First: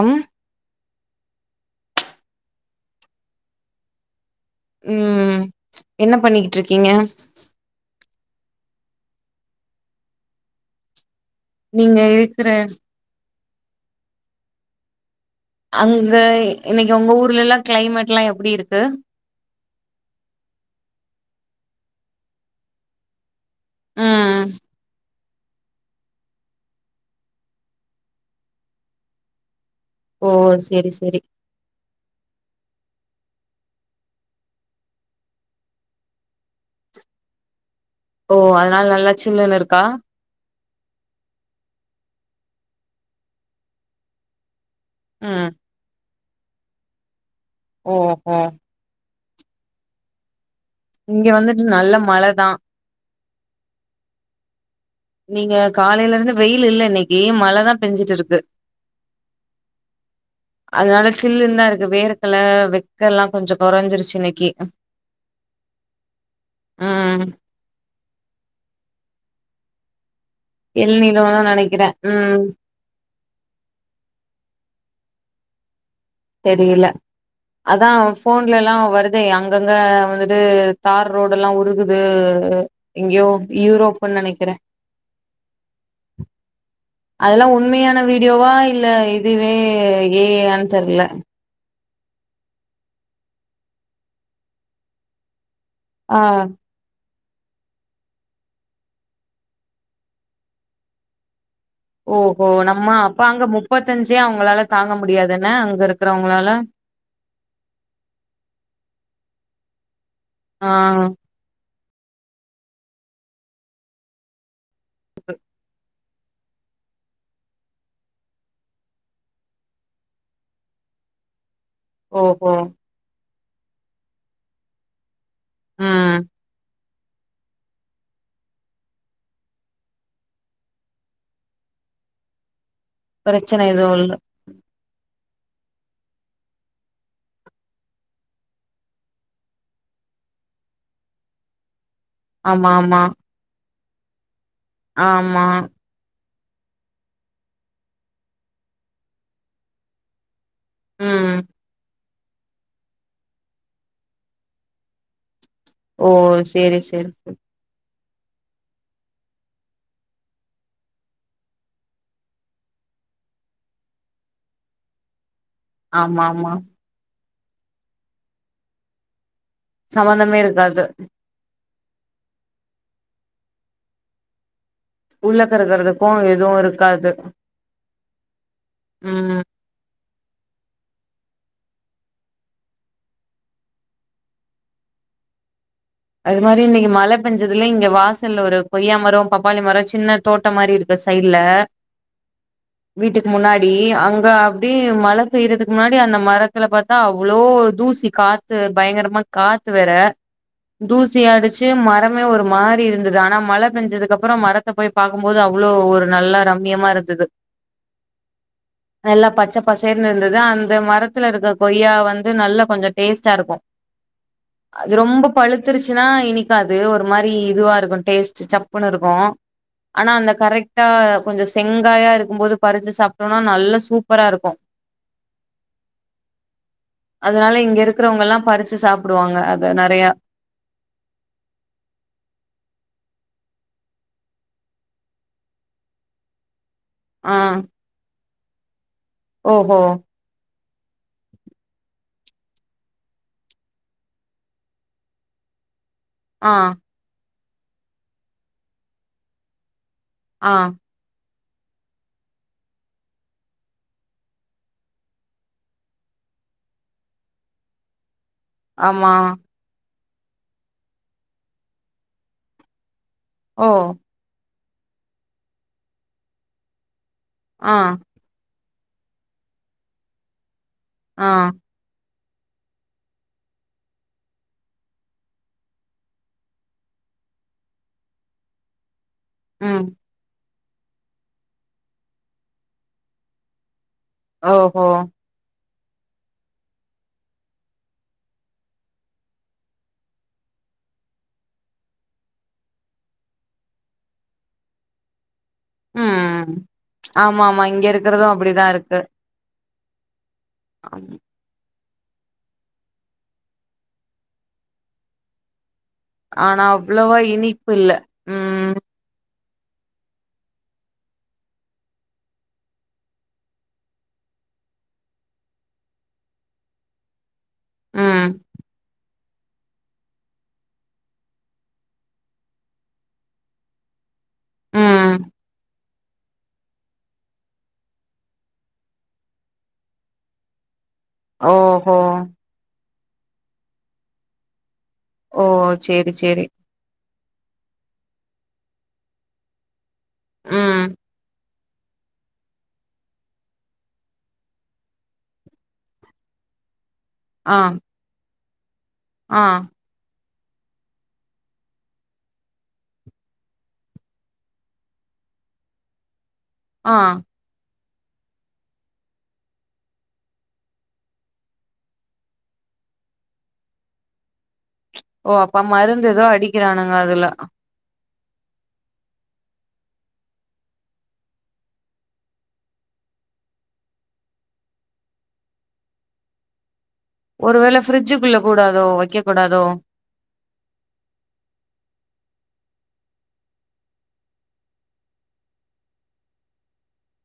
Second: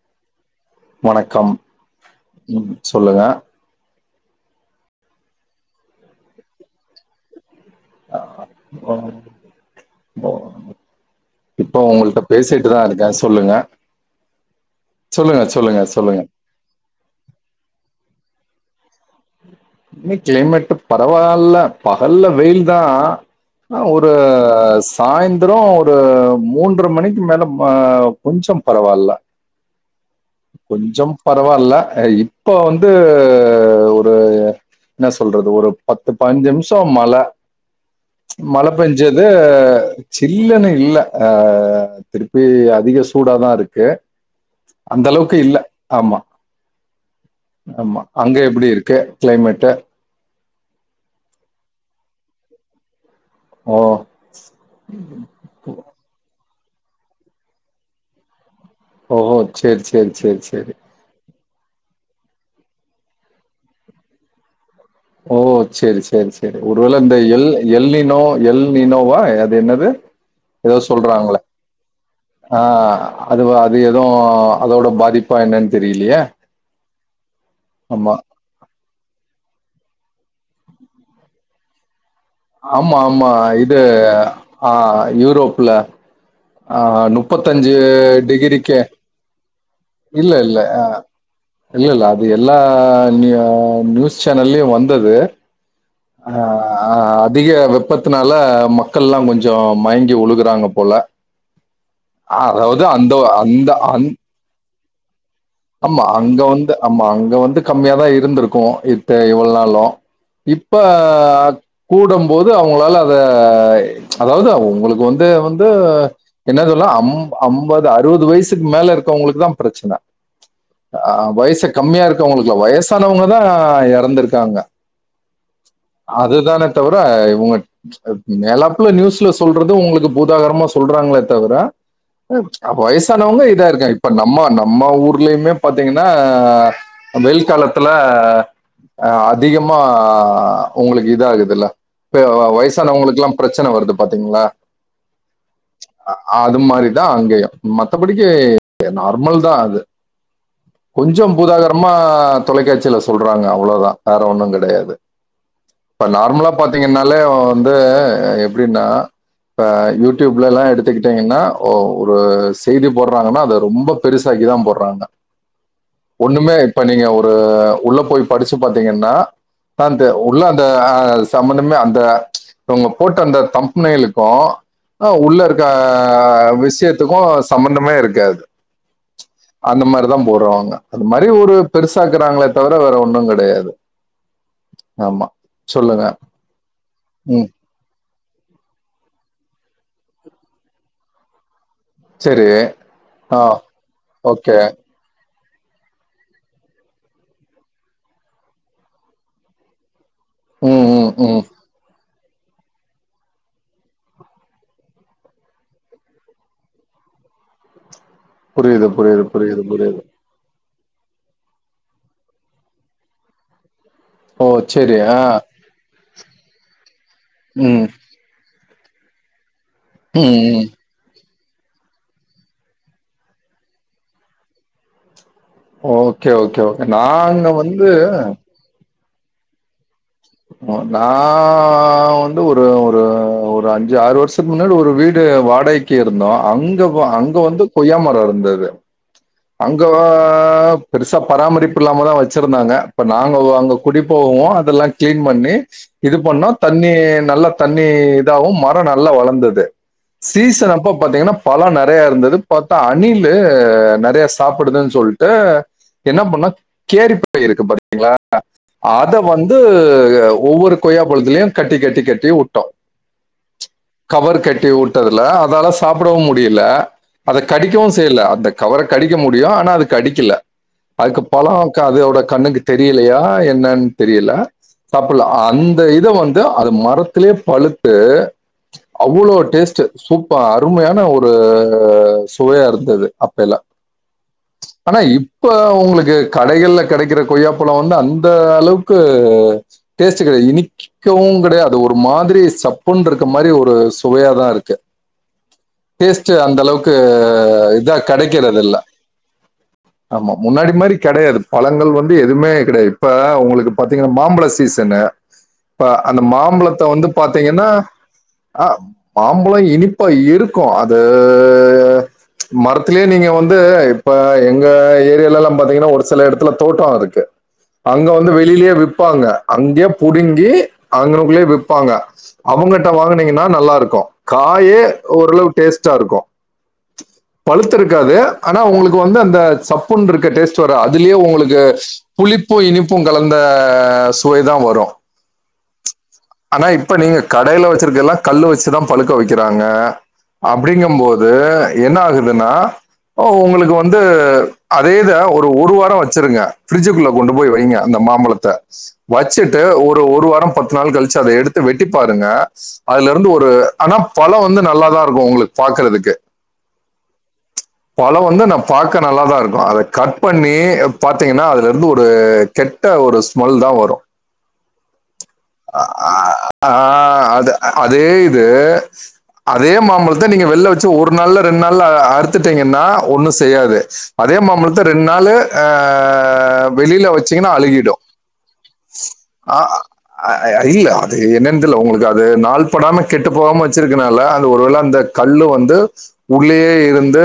அம் வணக்கம் சொல்லுங்க ம் என்ன பண்ணிக்கிட்டு இருக்கீங்க ஆ இப்ப நீங்க உங்கள்ட இருக்குற பேசிட்டுதா இருக்கே சொல்லுங்க சொல்லுங்க அங்க சொல்லுங்க இன்னக்கி ஒங்க ஊர்லலா கிளைமேட்லா எப்டி இருக்கு கிளைமேட்டு பரவால்ல பகல்ல வெயில் தா ஆ ஒரு ம் சாய்ந் தர ஒரு மூன்ற மணிக்கு மேல கொஞ்சொ பரவால்ல ஓ செரி கொஞ்சம் செரி. பரவால்ல இப்ப வந்து ஒரு என்ன சொல்றது ஒரு பத்து பன்ஞ்சு நிம்ஷொ மழ ஓ மழ அதனால நல்லா பெஞ்சது சில்லுன்னு இருக்கா? ஜில்லுனு இல்ல அ திருப்பி அதிக சூடாதா இருக்கு அந்தளவுக்கு ம் இல்ல ஆமா ஆமா அங்க ஓஹோ எப்பிடி இருக்கு க்ளைமேட்டு இங்க வந்துட்டு நல்ல மழதா ஓ இங்க காலைல இருந்து வெயில் இல்ல இன்னைக்கி மழதா பெஞ்சிட்டு இருக்கு ஓஹோ செரி செரி செரி செரி அதனால சில்லுன்தா இருக்கு வேர்கல வெக்கல்லா கொஞ்சொ கொறஞ்சிருச்சு இன்னைக்கி ஓ செரி செரி செரி ஒருவேல இந்த ம் எல் எல்லினோ எல்நினோவா அது என்னது எதோ இளநீரோதா சொல்றாங்களே நெனைக்கிறே ம் ஆ அதுவா அது எது அதோட பாதிப்பா என்னன் தெரிலையே தெரியல அதா ஃபோன்லலா வருதே அங்கங்க வந்துட்டு தார் ரோடுல்லா உருகுது ஆமா எங்கேயோ ஆமா இது யூரோப்புன்னு நெனைக்கிறே ஆ யூரோப்ல ஆ அதுலா உண்மையான வீடியோவா டிகிரிக்கே இல்ல இதுவே ஏ இல்ல, இல்ல. ஐயான் தெர்ல இல்ல இல்ல அது எல்லா நி நியூஸ் சேனல்லயு வந்தது ஆ ஆ அதிக வெப்பத்துனால மக்கள்லா கொஞ்சோ மயங்கி வுழுகுறாங்க போல ஓஹோ அதாவது நம்ம அந்த அப்ப அங்க அந்த அந் முப்பத்தஞ்சே அவங்களால தாங்க முடியாதனே அங்க ஆமா அங்க இருக்குறவங்களால வந்து ஆமா அங்க வந்து கம்மியாதா இருந்திருக்கு இத்த இவ்ள நாளு ஆ இப்ப கூடம்போது அவுங்களால அத அதாவது உங்களுக்கு வந்து வந்து என்ன சொல்லா அம் அம்பது அறுவது வயசுக்கு மேல இருக்கவங்களுக்கு தா ப்ரெச்சன அ வயச கம்மியா ஓஹோ இருக்கவங்களுக்குல வயசானவங்கதா எறந்துருக்காங்க ம் அதுதானே தவிர இவுங்க மேலப்புல நியூஸ்ல சொல்றது உங்களுக்கு பூதாகரமா சொல்றாங்ளே தவிர அப்ப வயசானவங்க பிரச்சன இதா எதுவு இருக்க இப்ப இல்ல நம்ம நம்ம ஊர் ஊலயிமே பாத்திங்கன்னா வெயில் அ காலத்துல அ அதிகமா உங்களுக்கு இதாகுதுல்ல இப்ப வ ஆமா ஆமா வயசானவங்களுக்குலா ப்ரெச்சன வருது பாத்திங்ளா ஆமா அ அது மாரிதா அங்கயு மத்தபடிக்கு நார்மல்தா அது கொஞ்சோ ம் பூதாகரமா தொலைக்காட்சில சொல்றாங்க அவ்ளோதா வேற ஒன்னுங்கெடையாது இப்ப ஓ நார்மலா சேரி சேரி பாத்தீங்கன்னாலே வந்து எப்டின்னா இப்ப யூடியூப்லல்லா எடுத்துக்கிட்டீங்கன்னா ஒ ஒரு செய்தி போட்றாங்கன்னா அது ரொம்ப பெருசாக்கி தா போட்றாங்க ஆமா ஆமா ஒண்ணுமே இப்ப நீங்க ஒரு உள்ள போய் படிச்சு பாத்தீங்கன்னா தான்ட்டு சம்பந்தமே உள்ள அந்த இருக்காது அ சம்மந்தமே அந்த ப்ப இவங்க போட்ட அந்த தம்ப் நைலுக்கு அ உள்ள உள்ளக்க இருக்க இருக்கறதுக்கு எதுவு இருக்காது விஷயத்துக்கு சம்மந்தமே இருக்காது ம் அந்த மாரிதா போடுறவாங்க அது மாரி ஒரு பெருசாக்குறாங்களே தவிர வேற ஒன்னுங்கெடையாது ஆமா சொல்லுங்க அது மாரி இன்னைக்கு மழழ ம் பெஞ்சதுல இங்க வாசல்ல ஒரு கொய்யா மரோ பப்பாளி மரோ சின்ன தோட்டம் மாரி இருக்கு சைட்ல சரி வீட்டுக்கு ஆ முன்னாடி அங்க ஓகே அப்டி மழ பேய்றதுக்கு முன்னாடி அந்த மரத்துல பாத்தா அவ்ளோ தூசி காத்து பயங்கரமா காத்து வேற ம் ம் ம் தூசியாய்டுச் து மரமே ஒரு மாரி இருந்தது ஆனா மழ பெஞ்சதுக்கு அப்றோ மரத்த போய் பாக்கும் போது அவ்ளோ ஒரு நல்ல ரம்யமா இருக் தது புரியுது புரியுது நல்லா பச்ச புரியுது புரியுது பசேர்னு இருந்தது இதா அந்த மரத்துல இருக்க கொய்யா வந்து நல்ல கொஞ்சோ டேஸ்டா இருக்கு ஓ அது சரி ஆ ரொம்ப பழுத்துருச்சின்னா இனிக்காது ஒரு மாரி இதுவா ம் இருக்கு டேஸ்ட் சப் புணு இருக்கு ஆனா ம் அந்த ம் கரெக்ட் டா கொஞ்சோ செங்காயா இருக்கும்போது பறிச்சு சாப்ட்டோம்னா நல்லா சூப்பரா இருக்கு ஓகே ஓகே ஓகே நாங்க அதனால இங்க வந்து இருக்கிறவங்கல்லா பறிச்சு சாப்டுவாங்க அத நறையா நா வந்து ஒரு ஒரு அஞ்சு ஆறு வருஷத்துக்கு முன்னாடி ஒரு வீடு வாடகை கி இருந்தோ அங்க ஆ அங்க வந்து கொய்யாமரோ இருந்தது ஓஹோ அங்கவ பெருசா பராமரிப்பு இல்லாம தா வச்சிருந்தாங்க இப்ப நாங்க அங்க குடி போகவு அதெல்லா க்ளீன் பண்ணி இது பண்ணோ ஆ தண்ணி நல்ல தண்ணி இதாவு மரோ நல்லா வளந்தது ஆ சீசன் அப்ப பாத்தீங்கன்னா பழோ நெறையா இருந்தது பாத்தா அணிலு நெறைய சாப்பிடுதுன் சொல்ட்டு என்ன பண்ணா கேரிப்பை இருக்கு பாரு ங்களா ஆமா அத வந் து ஒவ்வொரு கொய்யா பழத்திலையு கட்டி கட்டி கட்டி உட்டோ ஆ கவர் கட்டி உட்டதுல அதால சாப்டவு முடியல அத ஆ கடிக்கவு செய்ல அந்த கவர கடிக்க முடியு ஆனா அது கடிக்கல அதுக்கு ஆ பழோ அதோட கண்ணுக்கு தெரியலையா என்னன் தெரியல சாப்பில்ல அந்த இத வந்து அது மரத்துலே பழுத்து அவ்ளோ டேஸ்ட்டு ம் சூப்ப அருமையான ஒரு சுவையா இருந்தது அப்ப எல்லா ஓஹோ ஆனா இப் இப்ப உங்ளுக்கு கடைகள்ல கெடைக்கிற கொய்யாப்பழோ வந்து அந்த அளவுக்கு டேஸ்ட்டு கை இனிக் கவு கெடையா அது ஒரு மாதிரி சப்புன் இருக்க மாரி ஒரு சுவையாதா இருக்கு டேஸ்ட்டு ம் அந்த அளவுக்கு இதா கடைக் இப்டிதா இருக்கு ஆமா முன்னாடி மாரி அம். கெடையாது பழங்கள் வந்து எதுவுமே கிடையா இப்ப உங்களுக்கு பாத்தீங்கன்னா மாம்பழ சீசன்னு இப்ப அந்த ஆனா மாம்பழத்த வந்து அவ்வளவா பாத்தீங்கன்னா இனிப்பு இல்ல ஆ ம் மாம்பழோ இனிப்பா இருக்கு அது மரத் இத்துலே நீங்க வந்து இப்ப எங்க ஏரியால எல்லா பாத்தீங்கன்னா ஒரு சில இடத்துல தோட்டோ இருக்கு அங்க ம் வந்து வெளிலயே விப்பாங்க அங்கேயே புடுங்கி அங்கனக்குள்ளயே விப்பாங்க அவங்கட்ட வாங்குனீங்கன்னா நல்லா இருக்கு காயே ம் ஓரளவு டேஸ்டா இருக்கு பழுத்துருக்காது ஆனா உங்களுக்கு வந்து அந்த சப்புன்னு இருக்க டேஸ்ட் சுர அதுலயே உங்களுக்கு ஓஹோ புளிப்பு இனிப்பு கலந்த சுவைதா வரு ஓ சேரி சேரி ஆனா இப்ப நீங்க கடைல வச்சிருக்க எல்லா கல்லு வச்சிதா பழுக்க வைக்கிறாங்க ம் அப்டிங்கும் போது என்ன ஆகு துன்னா ஓ உங்களுக்கு வந்து அதே இத ஒரு ஒரு வாரோ வச்சிருங்க பிரிட்ஜ்க்குள்ள கொண்டு போய் ஆ வைங்க அந்த மாம்பழத்த ஆ வச்சிட்டு ஒரு ஒரு வாரம் பத்து நாள் கழிச்சி அத எடுத்து வெட்டி பாருங்க அதுல இருந்து ஒரு ஆனா பழோ வந்து நல்லாதா இருக்கு உங்களுக்கு பாக்றதுக்கு ஆ பழ வந்து நா பாக்க நல்லாதா இருக்கு அத கட் பண்ணி பாத்தீங்கன்னா அதுல இருந்து ஒரு கெட்ட ஒரு ஸ்மெல் தா வரு ஓ அப்ப மருந்து எதோ ஆ அடிக்கிறானுங்க அதுல அது அதே இது அதே மாம்பழத்த நீங்க வெளியில வச்சு ஒரு நாள்ல ரெண்டு நாள் ஃபுல்லா அறுத்துட்டீங்கன்னா ஒன்னூ செய்யாது அதே மாம்பழத்த ரெண்டு நாளு ஆ வெளியில வச்சீங்கன்னா ஒருவேள அழிகிடு ஃப்ரிட்ஜுக்குள்ள கூடாதோ, வைக்க அ கூடாதோ ஆ அ அ இல்ல அது என்னன்னு தெர்ல உங்களுக்கு அது நாள் படாம கெட்டு போகாம வச்சிருக்கனால அந்த ஒருவேள அந்த கல்லு வந்து உள்ளேயே இருந்து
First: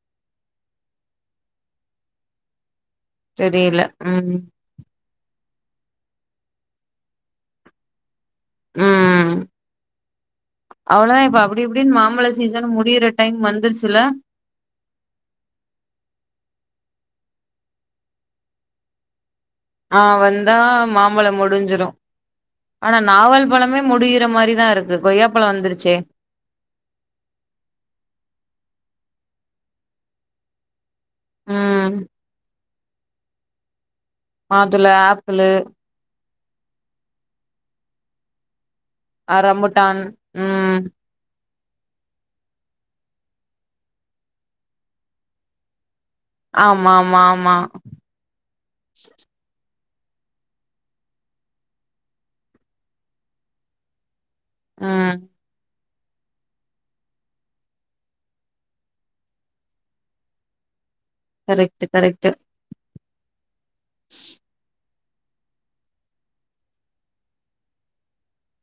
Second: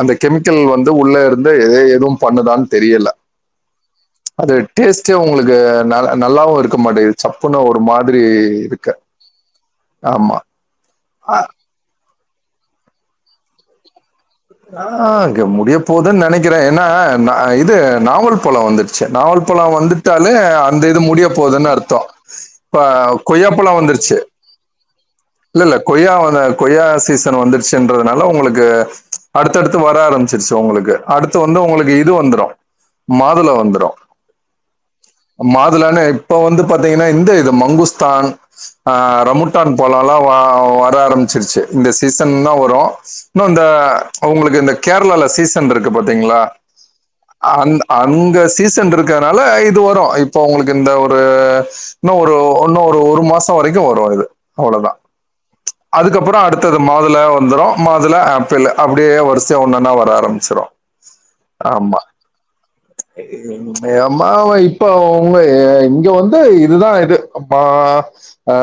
அந்த கெமிக்கல் வந்து உள்ள இருந்து ஏ எதுவும் பண்ணுதான்னு தெரியல தெரியல ம் டேஸ்ட்டே உங்களுக்கு நல்ல நல்லாவு இருக்க மாட்டேங்குது சப்புன்னு ஒரு மாதிரி இருக்கு ஆமா அவ்ளோதா இப்ப அப்டி இப்டின்னு மாம்பழ சீசனு முடியிற டைம் வந்துருச்சுல ஆ அங்க முடிய போதுன்னு நெனைக்கிறே ஏனா இது நாவல் பழம் வந்துருச்சு நாவல்ப் ப்பழம் ஆ வந்துட்டாலே வந்தா அந்த இது முடிய மாம்பழம் போதுன்னு முடிஞ்சிரும். அர்த்தோ இப்ப ஆனா நாவல் கொய்யாப்பழ பழமே வந்துருச்சு முடியிற மாரி தான் இருக்கு. கொய்யாப்பழம் இல்ல இல்ல வந்துருச்சே. கொய்யாவத கொய்யா சீசன் வந்துருச்சுன்றதுனால உங்களுக்கு அடுத்தடுத்து வர ஆரம்பிச்சிருச்சு உங்களுக்கு அடுத்து வந்து ம். உங்களுக்கு இது வந்துரு மாதுள வந்துரு மாதுள, ஆப்பிளு, மாதுளனு இப்ப வந்து பாத்தீங்கன்னா இந்த இது மங்குஸ்தான் அ ரம்புட்டான் பழல்லா ம். வர ஆரம்பிச்சிருச்சு இந்த சீசன் தா வரு இன்னு இந்த அவுங்களுக்கு இந்த கேரளால்ல சீசன்ருக் கு பாத்தீங்ளா ஆமா, ஆமா, ஆமா. அந்த அங்க சீசன் இருக்கறதுனால இது வரு இப்போ உங்களுக்கு இந்த ஒரு இன்னு ஒரு இன்னு ஒரு ஒரு மாச வரைக்கு வரு இது அவ்ளவுதா ம். அதுக்கப்பறோ அடுத்தது மாதுள வந்துரு மாதுள ஆப்பிள் அப்டியே வரிசையா ஒன்னன்னா வர ஆரம்பிச்சிரு கரெக்ட்டு கரெக்ட்டு ஏமா [unintelligible] இப்ப உங்க ஏ இங்க வந்து இதுதா இது அப்பா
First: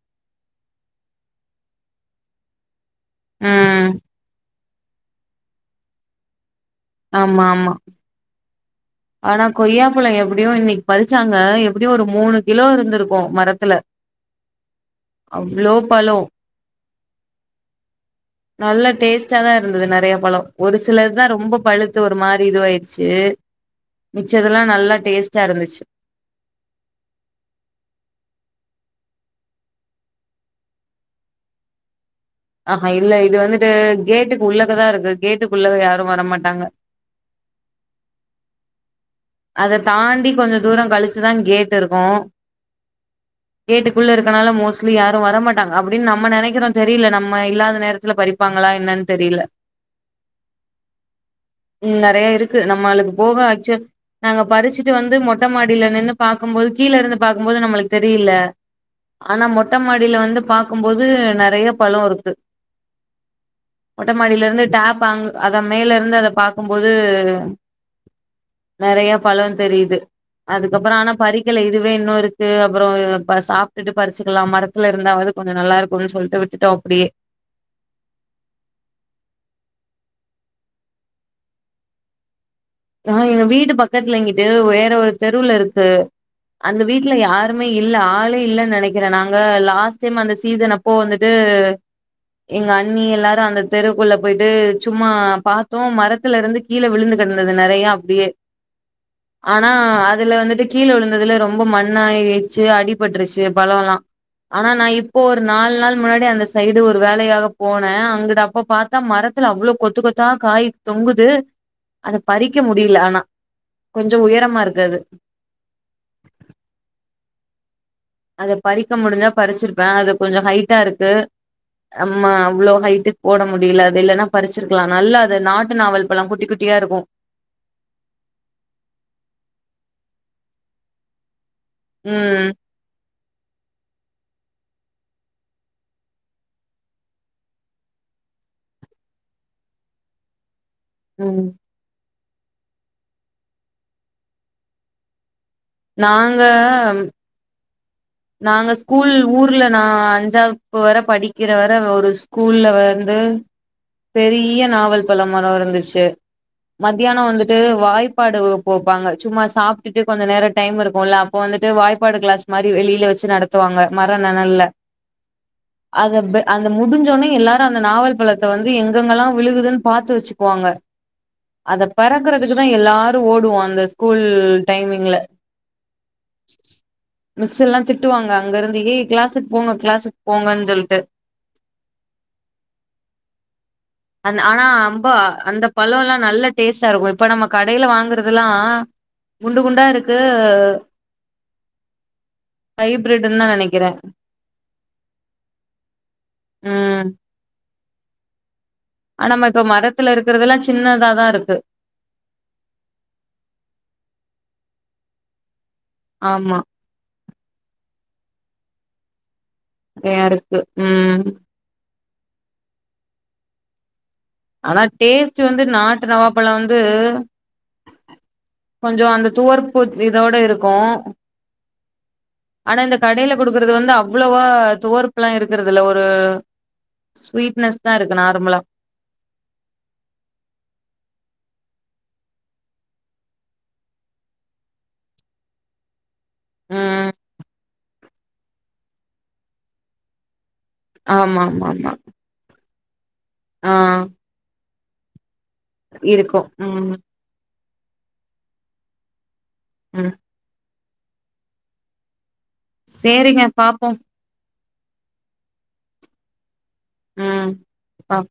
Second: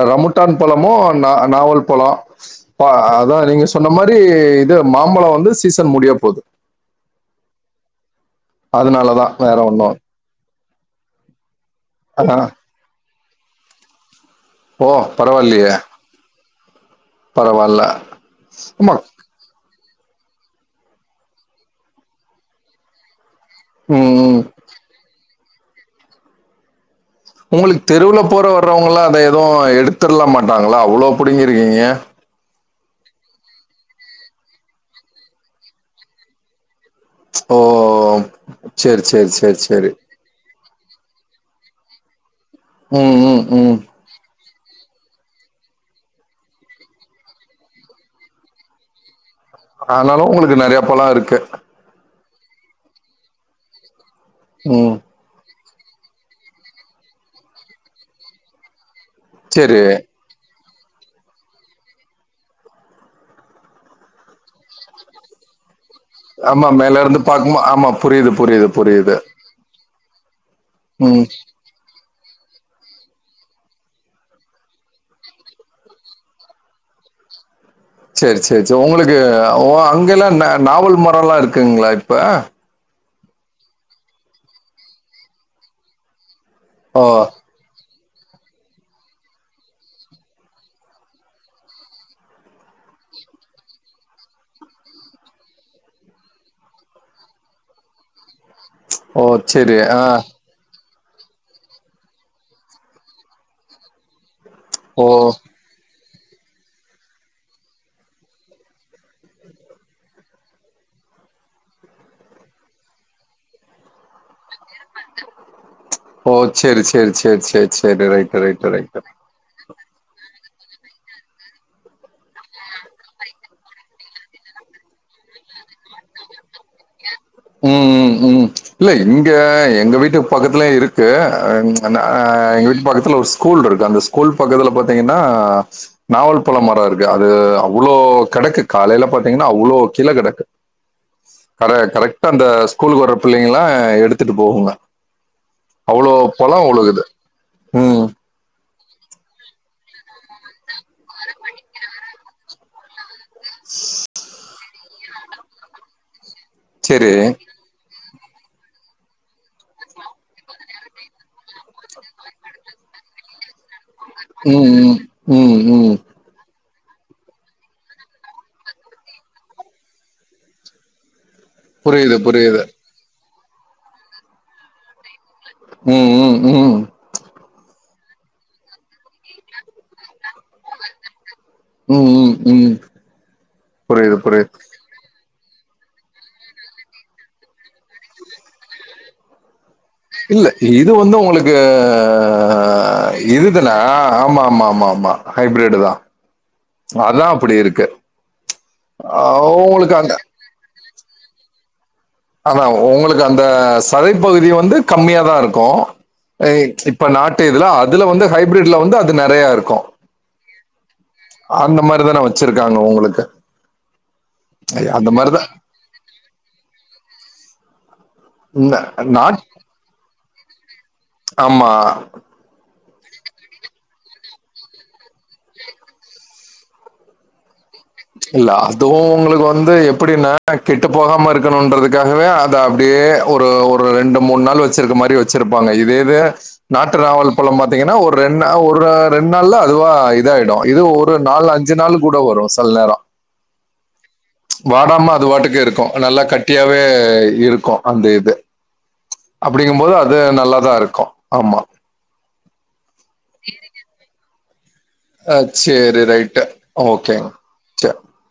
ரம்புட்டான் பழமு நா நாவல் பழ அதா நீங்க ம். சொன்ன மாரி இது மாம்பழம் வந்து சீசன் முடியபோது ஆமா ஆமா அதனாலதான் ஆனா வேற கொய்யா ஒன்றும் பழம் எப்டியும் இன்னைக் பறிச்சாங்க எப்டியு ஒரு மூணு கிலோ இருந்திருக்கு மரத்துல ஓ அவ்ளோ பரவாயில்லையே பழோ பரவாயில்ல நல்ல ஆமா டேஸ்ட் ஃப்ரஷாதா இருந்தது நெறைய பழ ஒரு சிலதா ரொம்ப பழுத்து ஒரு மாரி இதுவாயிருச்சு ம் ம் மிச்சதெல்லா நல்லா டேஸ்ட்டா இருந்துச்சு உங்களுக்கு தெருவுல போற வர்றவங்கலா அத எதுவு எடுத்துர்லா மாட்டாங்களா அவ்ளோ புடிங்கிருக்கீங்க ஆஹா இல்ல இது வந்துட்டு கேட்டுக்கு உள்ளக்கதா இருக்கு கேட்டுக்கு உள்ள யாரு வரமாட்டாங்க ஓ சேரி சேரி சே அத தாண்டி கொஞ்ச தூர கழிச்சுதா கேட்டு இருக்கு ம் ம் ம் உள்ள இருக்கனால மோஸ்லி யாரு வரமாட்டாங்க அப்டினு நம்ம நெனைக்கிறோ தெரியல நம்ம இல்லாத நேரத்ல பறிப் ப்பாங்களா என்னனு தெரியல ஆனாலு உங்ளுக்கு நெறைய பல இருக்கு உம் நெறைய இருக்கு நம்மளுக்கு போக ஆக்சு நாங்க பறிசுட்டு ம் வந்து மொ மொட்ட மாடியல நின்னு பாக்கும்போது கீழ இருந்து பாக்கும் போது நம்மளுக்கு தெரியில ஆனா சேரி மொட்டமாடியில வந்து பா க்கும் போது நெறைய பழம் இருக்கு மொட்டமாடியில இருந்து டேப் அங் அதா மேல இருந்து அத ஆமா பாக்கும்போது மேல இருந்து பாக்கும்போ ஆமா புரியிது புரியிது நெறையா பழோ தெரியுது அதுக்கப்றோ ஆனா ம் பறிக்கல இதுவே இன்னுருக் கு அப்றோ ப சாப்ட்டுட்டு பறிச்சுக்கலா மரத்துல இருந்தாவது கொஞ்சு நல்லா இருக்குன்னு சொல்லிட்டு விட்டுட்டோ அப்படியே சேரி சேரி சேரி உங்களுக்கு ஓ அங்கல்லா ந நாவல் மரோல்லா இருக்குங்களா இப்ப ஆ எங்க வீட்டு பக்கத்துல இங்குட்டு வேற ஒரு தெருவுலருக்கு அந்த ஓ வீட்டுல யார் ருமே இல்ல ஆளே இல்லனு நெனைக்கிறே நாங்க லாஸ்ட் டைம் அந்த சீசன் அப்போ வந்துட்டு எங்க அண்ணி எல்லாரு அந்த தெருகுள்ள போயிட்டு சும்மா பாத்தோ மரதுல இருந்து கீழ விழுந்து கிடந் ந்து நெறையா அப்டியே ஓ ஆனா சேரி ஆ அதுல வந்துட்டு கீழ விழுந்ததுல ரொம்ப மண்ணா ஏச்சு அடிபட்டுருச்சு பழல்லா ஆனா நா ஓ இப்போ ஒரு நாலு நாள் முன்னாடி அந்த சைடு ஒரு வேலையாக போனே அங்க அப்ப பாத்தா மரத்துல அவ்வளோ கொத்து கொத்தா காய் தொங்குது அத பறிக்க முடியல ஆனா கொஞ்சு உயரமா இருக்கு அது ஓ சேரி சேரி சேரி சேரி சேரி ரைட் அத பறிக்க முடிஞ்சா பறிசிருப்ப அது கொஞ்சு ஹைட்டா இருக்கு நம்மா அவ்ளோ ஹைட்டு போட முடியல அது இல்லன்னா பறிசிருக்கலா நல்லா அது நாட்டு நாவல் பழம் குட்டி குட் ட்டியா இருக்கு உம் உம் உம் இல்ல இங்க எங்க வீட்டுக்கு பக்கத்துலையு இருக்கு ம் எங்க வீட்டு பக்கத்துல ஒரு ஸ்கூல் இருக்கு அந்த ஸ்கூல் பக்கத்துல பாத்தீங்கன்னா நாவல் பழோ மரோ இருக்கு அது அவ்ளோ கிடக்கு காலயில பாத்தீங்கன்னா அவ்ளோ கீழ கெடக்கு ம் அத கரெக்டா அந்த ஸ்கூலுக்கு வர்ற புள்ளங்க எல்லா எடுத்துட்டு போகுங்க அவ்ளோ பழோ நாங்க உழுகுது உம் நாங்க ஸ்கூல் ஊர்ல நா அஞ்சாவப்பு வர படிகிற வர ஒரு ஸ்கூல்ல வந்து பெரிய நாவல் பழமரம் இருந்துச்சு சரி. மத்தியான வந்து டு வாய்ப்பாடு வகுப்பு வெப்பாங்க சும்மா சாப்ட்டுட்டு கொஞ்சு நேரோ டைம் இருக்குல்ல அப்ப வந்துட்டு வாய்பாடு கிளாஸ் மாரி வெளி ல வெச்சு நடத்துவாங்க மரோ நெழல்ல ம், ம். ம், ம். அதப் அந்த முடிஞ்சோனே எல்லாரு அந்த நாவல் பழத்த வந்து எங்கெங்கெல்லா விழுகுதுன்னு பாத்து வச்சுக்குவாங்க அத புரியுது, புரியுது. பெறக்கறதுக்குதா எல்லாரு ஓடுவோ அந்த ஸ்கூல் டைமிங்ல ம், ம், ம். மிஸ்ல்லா திட்டுவாங்க அங்க இருந்து ஏய் கிளாஸ்க்கு போங்க கிளாஸ்க்கு போங்கன்னு சொல்ட்டு ம், ம், ம். புரியுது, அந் புரியுது. ஆனா அப்போ அந்தப் பழோல்லா நல்ல டேஸ்ட்டா இருக்கு இப்ப நம்ம கடையில வாங்குறது ல்லா குண்டு குண்டா இருக்கு இப்போ வந்து உங்களுக் க்கு ஆ ஆ ஹைபிரிட்ன்னு தா இதுதான நெனைக்கிறே ஆமா ஆமா ஆமா ஆமா ஹைபிரிடு தா ம் அதா அப்படி இருக்கு அ ஆனா நம்ம இப்ப உங்களுக்கு மரத்துல அந்த இருகறது ல்லா சின்னதாதா இருக்கு ஆனா உங்களுக்கு அந்த சதைபகுதி வந்து கம்மியா தா இருக்கும் எ ஆமா ட்லிப் இப்ப நாட்டு இதுல அதல வந்து ஹைப்பிரிட்டுல வந்து அது நெறையா இருக்கு நயா இருக்கு ம் அஆந்த மாரி தான வச்சிருக்காங்க உங்களுக்கு ஆனா அந்த மாரி டேஸ்ட்டு தான் வந்து நாட்டு நவாப்பழம் வந்து ந கொஞ்சோ அந்த நாட் துவர்ப்பு இதோட இருக்கும் ஆமா ஆனா இந்த கடையில குடுக்கறது வந்து அவ்ளோவா துவர்பப்புல்லா இருக்கறது இல்ல ஒரு ஸ்வீட்னஸ் தா இருக்கு இல்ல நார்மலா அதுவு உங்களுக்கு இப்ப வந்து எப்படின்னா கெட்டுப்போகாம இருக்கணுன்றதுக்காகவே அத அப்டியே ஒரு ஒரு ரெண்டு மூணு நாள் வச்சுருக்கு மாரி வச்சிருப்பாங்க இதையவே நாட்டு ம் நாவல் பழம் பாத்தீங்கன்னா ஒரு ரெண்னா ஒரு ரெண்டு நாள்ல அதுவா இதாயிடு இது ஒரு ஆமா நாலு ஆமா அஞ்சு ஆமா நாள் கூட வரு சில நேரோ ஆ வாடாம அது பாட்டுக்கு இருக்கு நல்லா இருக்கு கட்டியாவே ம் இருக்கு அந்த இது அப்படிங்கம்போது ம் அது நல்லாதா இருக்கு ஆமா சேரிங்க பாப்போ அ சேரி ரைட்டு் ஓகேங்க சேர் ஆம்